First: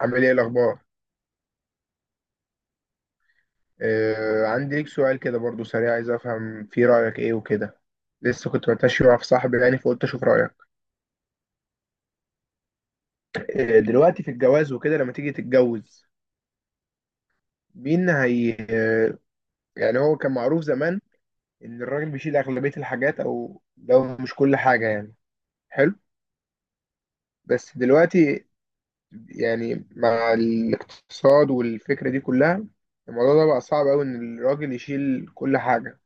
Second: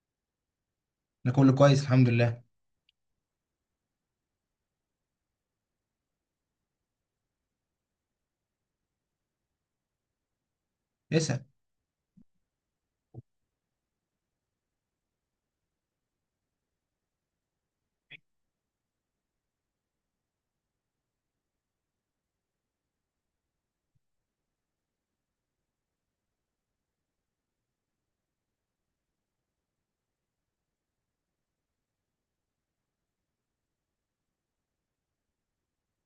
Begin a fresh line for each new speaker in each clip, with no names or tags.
عامل ايه الاخبار؟
انا كله كويس الحمد لله.
آه، عندي ليك سؤال كده برضو سريع. عايز افهم فيه رايك ايه وكده. لسه كنت بتمشي مع صاحبي يعني، فقلت اشوف رايك.
اسأل.
آه، دلوقتي في الجواز وكده لما تيجي تتجوز. مين هي يعني؟ هو كان معروف زمان ان الراجل بيشيل اغلبيه الحاجات او لو مش كل حاجه يعني. حلو. بس دلوقتي، يعني مع الاقتصاد والفكره دي كلها، الموضوع ده بقى صعب قوي ان الراجل يشيل كل حاجه.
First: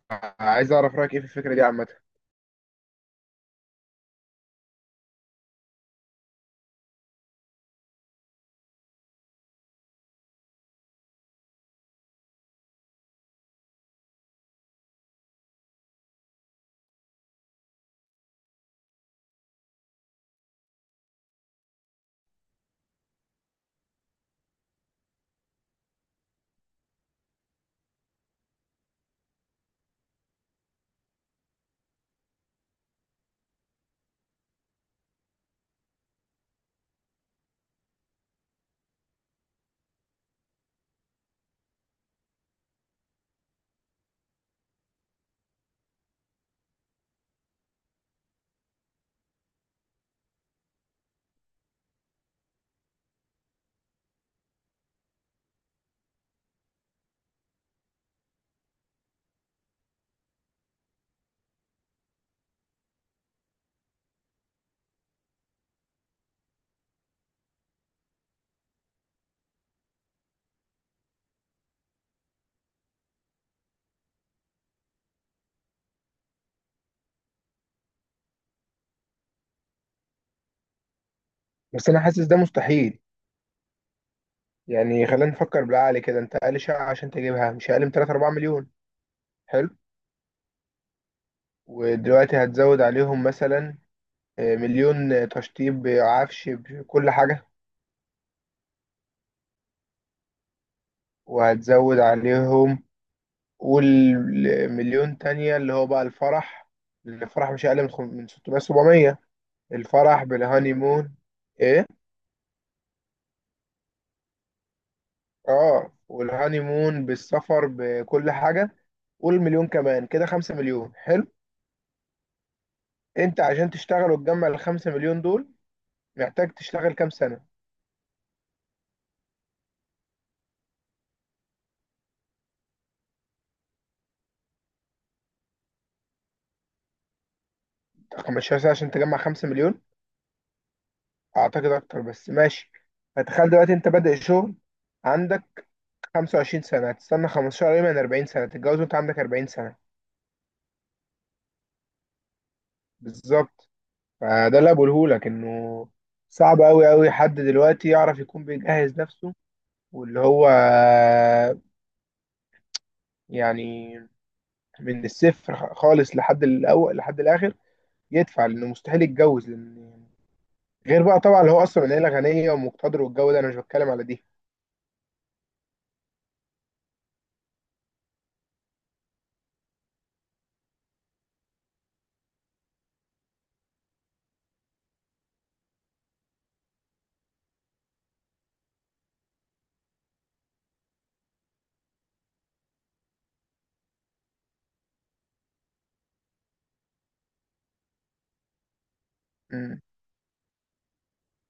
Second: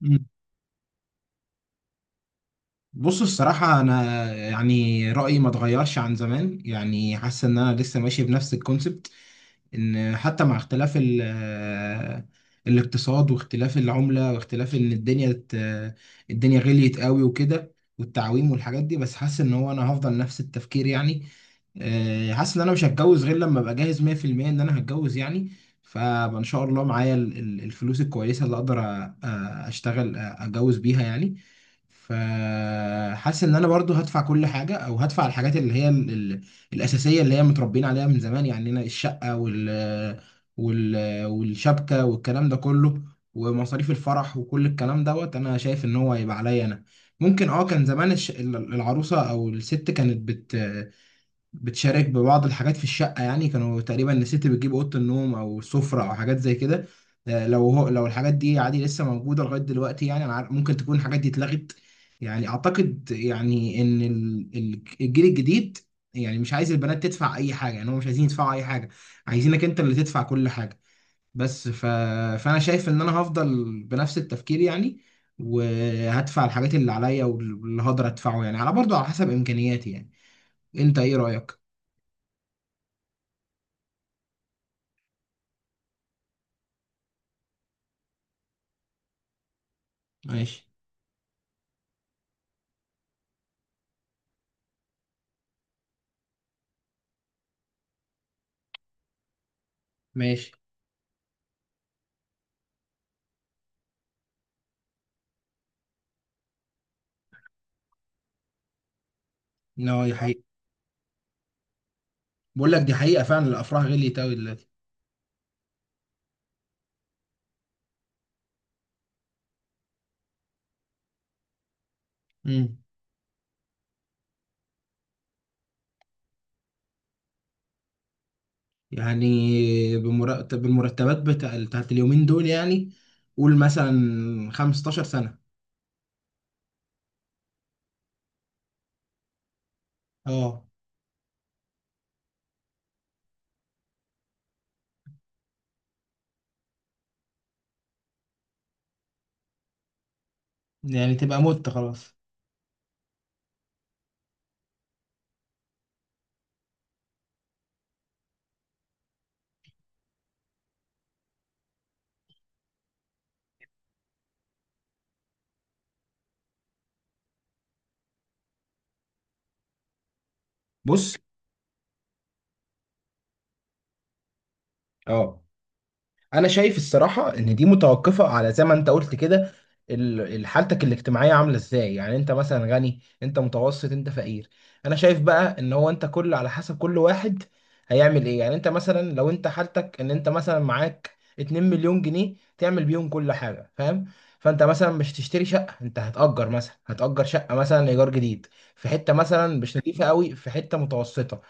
مم.
عايز اعرف رايك ايه في الفكره دي عامه.
بص، الصراحة أنا يعني رأيي ما اتغيرش عن زمان، يعني حاسس إن أنا لسه ماشي بنفس الكونسبت. ان حتى مع اختلاف الاقتصاد واختلاف العملة واختلاف ان الدنيا الدنيا غليت قوي وكده، والتعويم والحاجات دي. بس حاسس ان هو انا هفضل نفس التفكير يعني. حاسس ان انا مش هتجوز غير لما ابقى جاهز 100% ان انا هتجوز يعني. فان شاء الله معايا الفلوس الكويسة اللي اقدر اشتغل اتجوز بيها يعني. فحاسس ان انا برضو هدفع كل حاجة او هدفع الحاجات اللي هي الاساسيه، اللي هي متربيين عليها من زمان يعني، هنا الشقه وال والشبكه والكلام ده كله، ومصاريف الفرح وكل الكلام دوت. انا شايف ان هو هيبقى عليا انا. ممكن اه، كان زمان العروسه او الست كانت بتشارك ببعض الحاجات في الشقة، يعني كانوا تقريبا الست بتجيب أوضة النوم أو سفرة أو حاجات زي كده. لو هو لو الحاجات دي عادي لسه موجودة لغاية دلوقتي، يعني أنا عارف ممكن تكون الحاجات دي اتلغت. يعني أعتقد يعني إن الجيل الجديد يعني مش عايز البنات تدفع أي حاجة، يعني هم مش عايزين يدفعوا أي حاجة، عايزينك أنت اللي تدفع كل حاجة. بس فأنا شايف إن أنا هفضل بنفس التفكير يعني، وهدفع الحاجات اللي عليا واللي هقدر أدفعه يعني، على برضه على حسب إمكانياتي يعني. أنت إيه رأيك؟
بس انا حاسس ده مستحيل. يعني خلينا نفكر بالعقل كده، انت اقل شقة عشان تجيبها مش اقل من 3 4 مليون. حلو.
ماشي.
ودلوقتي هتزود عليهم مثلا مليون، تشطيب بعفش بكل حاجة.
ماشي.
وهتزود عليهم، قول مليون تانية اللي هو بقى الفرح. الفرح مش اقل من من 600 700.
لا، دي
الفرح
حقيقة.
بالهاني مون. ايه؟
بقول لك دي حقيقة، فعلا الأفراح غليت أوي دلوقتي.
اه، والهاني مون بالسفر بكل حاجة، قول مليون كمان كده 5 مليون. حلو.
امم.
انت عشان تشتغل وتجمع ال 5 مليون دول محتاج تشتغل كام سنة؟
يعني بمرتب، المرتبات بتاعت اليومين دول يعني، قول مثلا 15 سنة.
15 سنة عشان تجمع 5 مليون؟
اه،
أعتقد أكتر بس ماشي. فتخيل دلوقتي أنت بادئ شغل، عندك 25 سنة، هتستنى 15، قريب من 40 سنة تتجوز وأنت عندك 40 سنة.
يعني تبقى مت خلاص.
بالظبط. فده اللي بقولهولك إنه صعب أوي أوي حد دلوقتي يعرف يكون بيجهز نفسه، واللي هو يعني من الصفر خالص لحد الأول لحد الآخر يدفع، لأنه مستحيل يتجوز لأن غير
بص.
بقى طبعا اللي هو أصلا من عيلة غنية ومقتدر والجو ده، أنا مش بتكلم على
اه، انا شايف الصراحه ان دي متوقفه على زي ما انت قلت كده. حالتك الاجتماعيه عامله ازاي، يعني انت مثلا غني، انت متوسط، انت فقير. انا شايف بقى ان هو انت كل على حسب كل واحد هيعمل ايه. يعني انت مثلا لو انت حالتك ان انت مثلا معاك 2 مليون جنيه تعمل بيهم كل حاجه، فاهم؟ فانت مثلا مش تشتري شقه، انت هتأجر مثلا، هتأجر شقه مثلا ايجار جديد في حته
دي.
مثلا مش نظيفه قوي، في حته متوسطه.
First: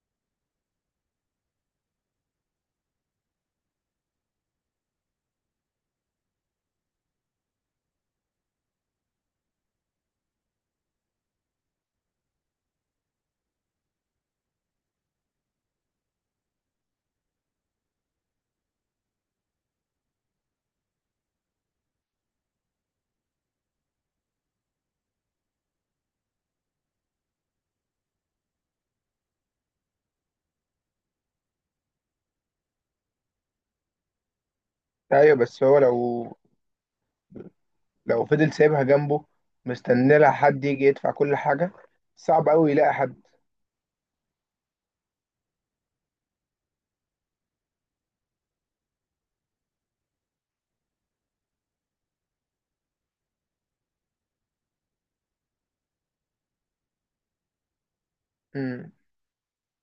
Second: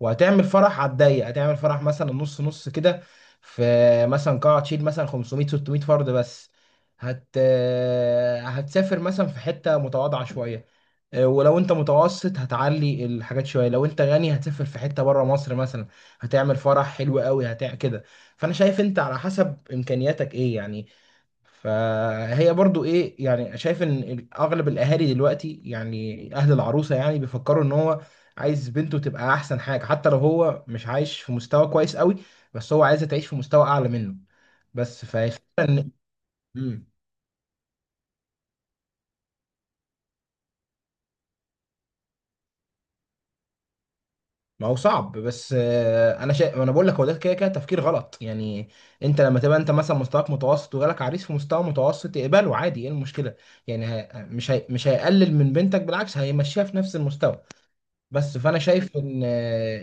وهتعمل فرح على الضيق، هتعمل فرح مثلا نص نص كده، في مثلا قاعة تشيل مثلا 500 600 فرد بس، هت آه، هتسافر مثلا في حتة متواضعة شوية. ولو انت متوسط هتعلي الحاجات شويه، لو انت غني هتسافر في حته بره مصر مثلا، هتعمل فرح حلو قوي كده. فانا شايف انت على حسب امكانياتك ايه يعني. فهي برضو ايه، يعني شايف ان اغلب الاهالي دلوقتي يعني، اهل العروسه يعني، بيفكروا ان هو عايز بنته تبقى احسن حاجه، حتى لو هو مش عايش في مستوى كويس قوي، بس هو عايزها تعيش في مستوى اعلى منه. بس
ايوه
فالفكره
بس هو
ان،
لو،
مم.
لو فضل سايبها جنبه مستني لها حد يجي يدفع كل حاجه، صعب قوي يلاقي حد.
ما هو صعب بس، انا بقول لك هو ده كده كده تفكير غلط يعني. انت لما تبقى انت مثلا مستواك متوسط وجالك عريس في مستوى متوسط، اقبله عادي، ايه المشكله؟ يعني ه... مش هي... مش هيقلل من بنتك، بالعكس هيمشيها في نفس المستوى. بس فانا
امم.
شايف ان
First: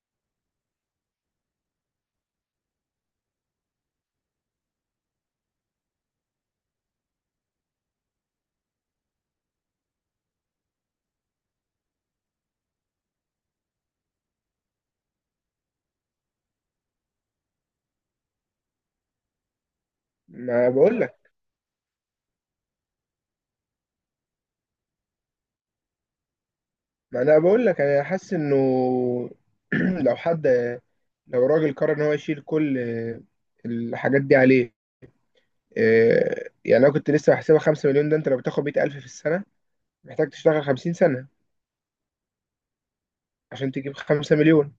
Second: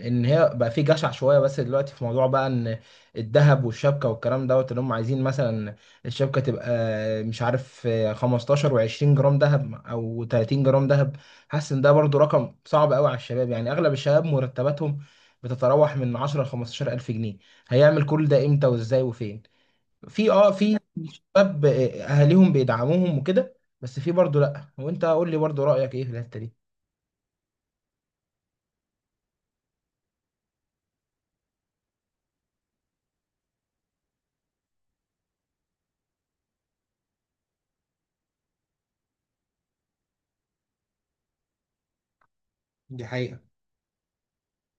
ان هي بقى في جشع شويه. بس دلوقتي في موضوع بقى ان الذهب والشبكه والكلام دوت اللي هم عايزين مثلا الشبكه تبقى، مش عارف، 15 و20 جرام ذهب او 30 جرام ذهب. حاسس ان ده برضو رقم صعب قوي على الشباب، يعني اغلب الشباب مرتباتهم بتتراوح من 10 ل 15 الف جنيه. هيعمل كل ده امتى وازاي وفين؟ في اه
ما
في
بقول لك،
شباب اهاليهم بيدعموهم وكده، بس في برضو لا، وانت قول لي برضو رايك ايه في الحته دي.
ما انا بقول لك انا حاسس انه لو حد، لو راجل قرر ان هو يشيل كل الحاجات دي عليه، يعني انا كنت لسه بحسبها 5 مليون. ده انت لو بتاخد 100,000 في السنه محتاج تشتغل 50 سنه
دي حقيقة.
عشان تجيب 5 مليون.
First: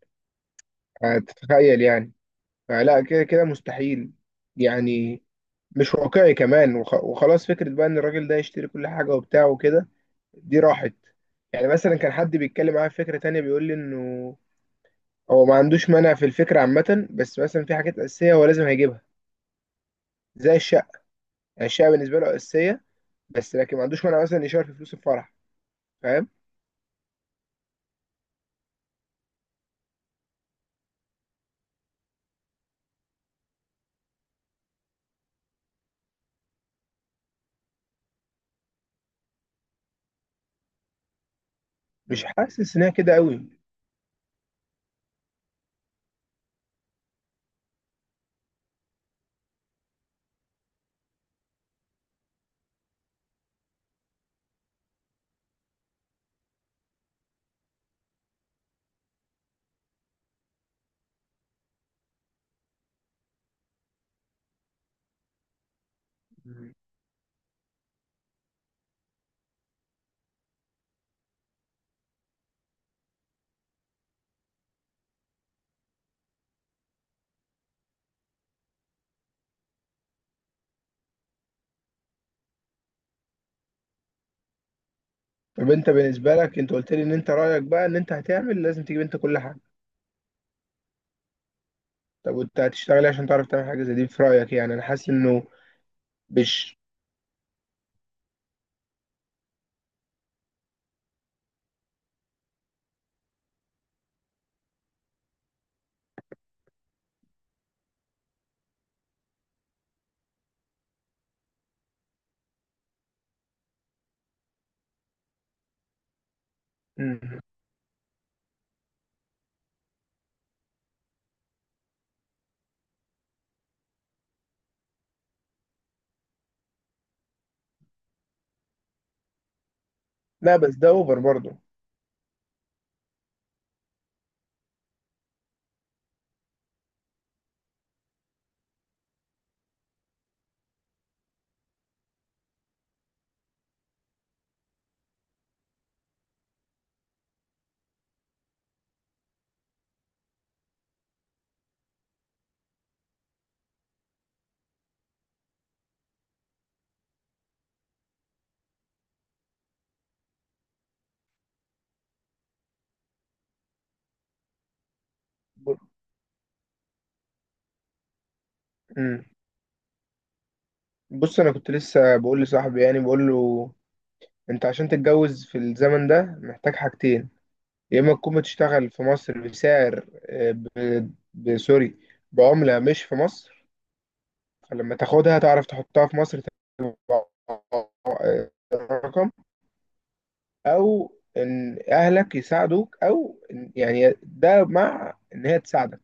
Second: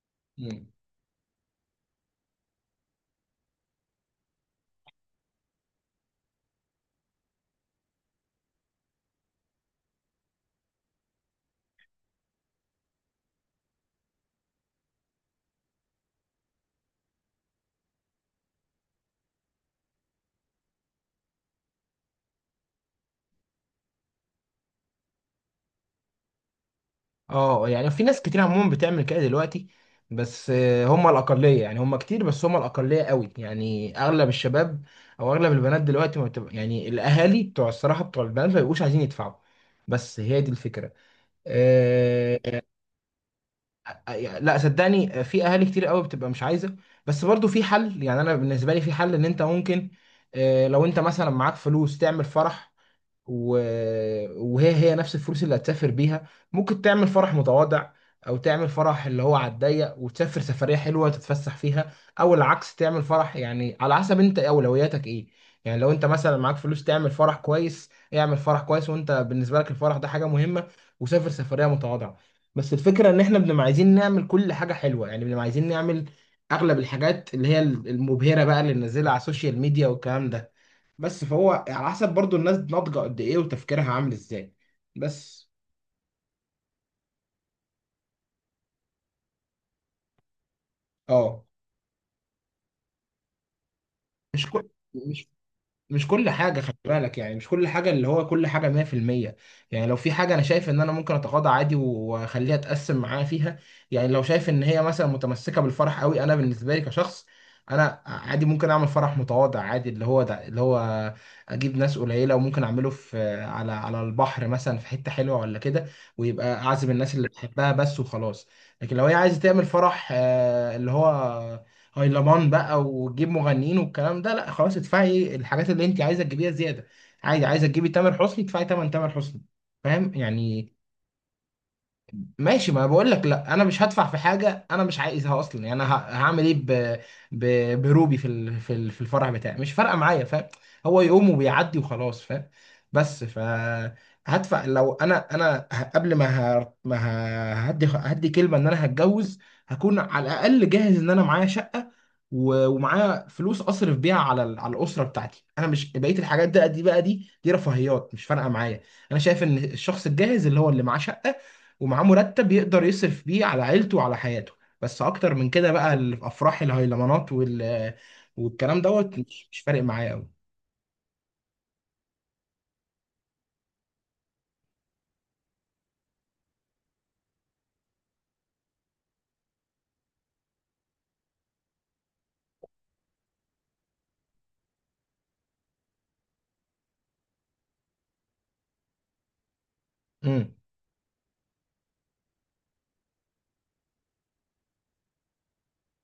هتتخيل يعني. فلا كده كده مستحيل، يعني مش واقعي كمان. وخلاص، فكرة بقى ان الراجل ده يشتري كل حاجة وبتاع وكده دي راحت. يعني مثلا كان حد بيتكلم معايا في فكرة تانية بيقول لي انه هو ما عندوش مانع في الفكرة عامة، بس مثلا في حاجات أساسية هو لازم هيجيبها زي الشقة. يعني الشقة بالنسبة له أساسية، بس لكن ما عندوش مانع مثلا يشارك في فلوس الفرح. فاهم؟
اه، يعني في ناس كتير عموما بتعمل كده دلوقتي، بس هم الأقلية، يعني هم كتير بس هم الأقلية قوي يعني. أغلب الشباب أو أغلب البنات دلوقتي ما بتبقى، يعني الأهالي بتوع الصراحة بتوع البنات ما بيبقوش عايزين يدفعوا. بس هي دي الفكرة.
مش
آه.
حاسس ان هي كده قوي.
لا، صدقني، في أهالي كتير قوي بتبقى مش عايزة. بس برضو في حل، يعني أنا بالنسبة لي في حل إن أنت ممكن، لو أنت مثلا معاك فلوس تعمل فرح و... وهي هي نفس الفلوس اللي هتسافر بيها. ممكن تعمل فرح متواضع، او تعمل فرح اللي هو على الضيق وتسافر سفرية حلوة تتفسح فيها، او العكس تعمل فرح. يعني على حسب انت اولوياتك ايه. يعني لو انت مثلا معاك فلوس تعمل فرح كويس، اعمل فرح كويس، وانت بالنسبة لك الفرح ده حاجة مهمة، وسافر سفرية متواضعة. بس الفكرة ان احنا بنبقى عايزين نعمل كل حاجة حلوة، يعني بنبقى عايزين نعمل اغلب الحاجات اللي هي المبهرة بقى، اللي ننزلها على السوشيال ميديا والكلام ده. بس فهو على حسب برضو الناس ناضجة قد ايه وتفكيرها عامل ازاي. بس.
طب انت بالنسبة لك، انت قلت لي ان انت رأيك بقى ان انت هتعمل لازم تجيب انت كل حاجة.
اه.
طب وانت هتشتغلي عشان تعرف تعمل حاجة زي دي؟ في
مش
رأيك،
كل
يعني انا حاسس
مش
انه
مش كل حاجة، خلي
مش.
بالك، يعني مش كل حاجة اللي هو كل حاجة 100%. يعني لو في حاجة أنا شايف إن أنا ممكن أتغاضى عادي وأخليها أتقسم معاها فيها. يعني لو شايف إن هي مثلا متمسكة بالفرح قوي، أنا بالنسبة لي كشخص، أنا عادي ممكن أعمل فرح متواضع عادي، اللي هو ده اللي هو أجيب ناس قليلة، وممكن أعمله في، على البحر مثلا، في حتة حلوة ولا كده، ويبقى أعزم الناس
مم.
اللي بحبها بس وخلاص. لكن لو هي عايزة تعمل فرح، اللي هو هايلمان بقى وتجيب مغنيين والكلام ده، لا خلاص، ادفعي الحاجات اللي انت عايزه تجيبيها زياده. عادي، عايزه تجيبي تامر حسني، ادفعي تمن تامر حسني، فاهم
لا،
يعني.
بس ده اوفر برضه.
ماشي. ما بقول لك لا، انا مش هدفع في حاجه انا مش عايزها اصلا. يعني انا هعمل ايه ب... بروبي في الفرح بتاعي، مش فارقه معايا، فاهم؟ هو يقوم وبيعدي وخلاص، فاهم. بس هدفع. لو انا قبل ما هدي كلمه ان انا هتجوز، هكون على الاقل جاهز ان انا معايا شقه ومعايا فلوس اصرف بيها على الاسره بتاعتي انا، مش بقيه الحاجات ده، دي بقى دي رفاهيات مش فارقه معايا. انا شايف ان الشخص الجاهز، اللي هو اللي معاه شقه ومعاه مرتب يقدر يصرف بيه على عيلته وعلى حياته. بس اكتر من كده
ب-.
بقى الافراح، الهيلمانات والكلام دوت،
مم.
مش فارق معايا قوي.
بص، انا كنت لسه بقول لصاحبي، يعني بقول له انت عشان تتجوز في الزمن ده محتاج حاجتين. يا اما تكون بتشتغل في مصر بسعر سوري، بعملة مش في مصر، فلما تاخدها تعرف تحطها في مصر تبقى رقم.
امم.
او ان اهلك يساعدوك، او يعني ده مع ان هي تساعدك.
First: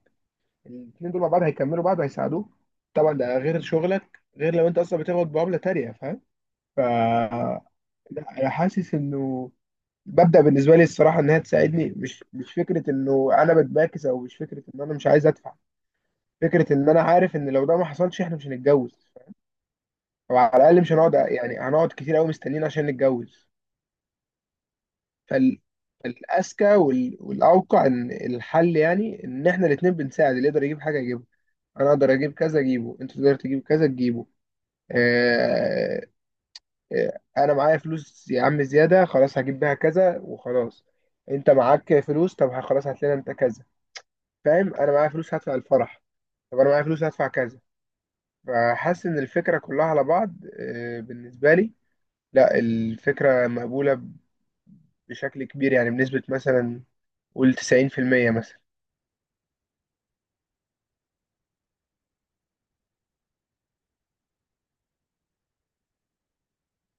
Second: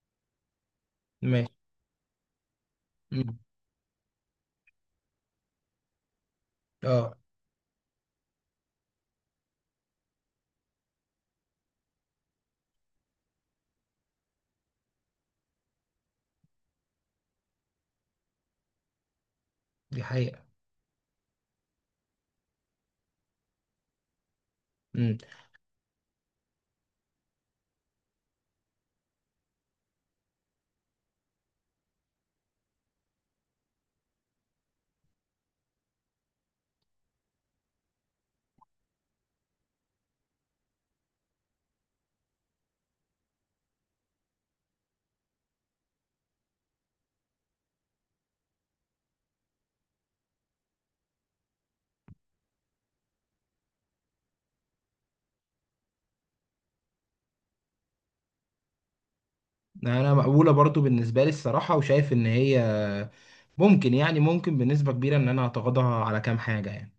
الاثنين دول مع بعض
ماشي.
هيكملوا بعض وهيساعدوك. طبعا
امم.
ده غير شغلك، غير لو انت اصلا بتاخد بعمله تانية. فاهم؟ ف.
اه،
لا، انا حاسس انه مبدأ بالنسبه لي الصراحه انها تساعدني، مش فكره انه انا بتباكس، او مش فكره ان انا مش عايز ادفع. فكره ان انا عارف ان لو ده ما حصلش احنا مش هنتجوز،
دي
او
حقيقة.
على الاقل مش هنقعد، يعني هنقعد كتير قوي مستنيين عشان نتجوز.
امم.
فال الأذكى والأوقع إن الحل، يعني إن إحنا الاتنين بنساعد. اللي يقدر يجيب حاجة يجيبها، أنا أقدر أجيب كذا أجيبه، أنت تقدر تجيب كذا تجيبه. آه، انا معايا فلوس يا عم زياده، خلاص هجيب بيها كذا وخلاص. انت معاك فلوس طب خلاص هات لنا انت كذا. فاهم؟ انا معايا فلوس هدفع الفرح، طب انا معايا فلوس هدفع كذا. فحاسس ان الفكره كلها على بعض بالنسبه لي. لا، الفكره مقبوله بشكل كبير، يعني بنسبه مثلا قول 90% مثلا.
انا مقبولة برضو بالنسبة لي الصراحة، وشايف ان هي ممكن، يعني ممكن بنسبة كبيرة، ان انا اتغاضى على كام حاجة يعني.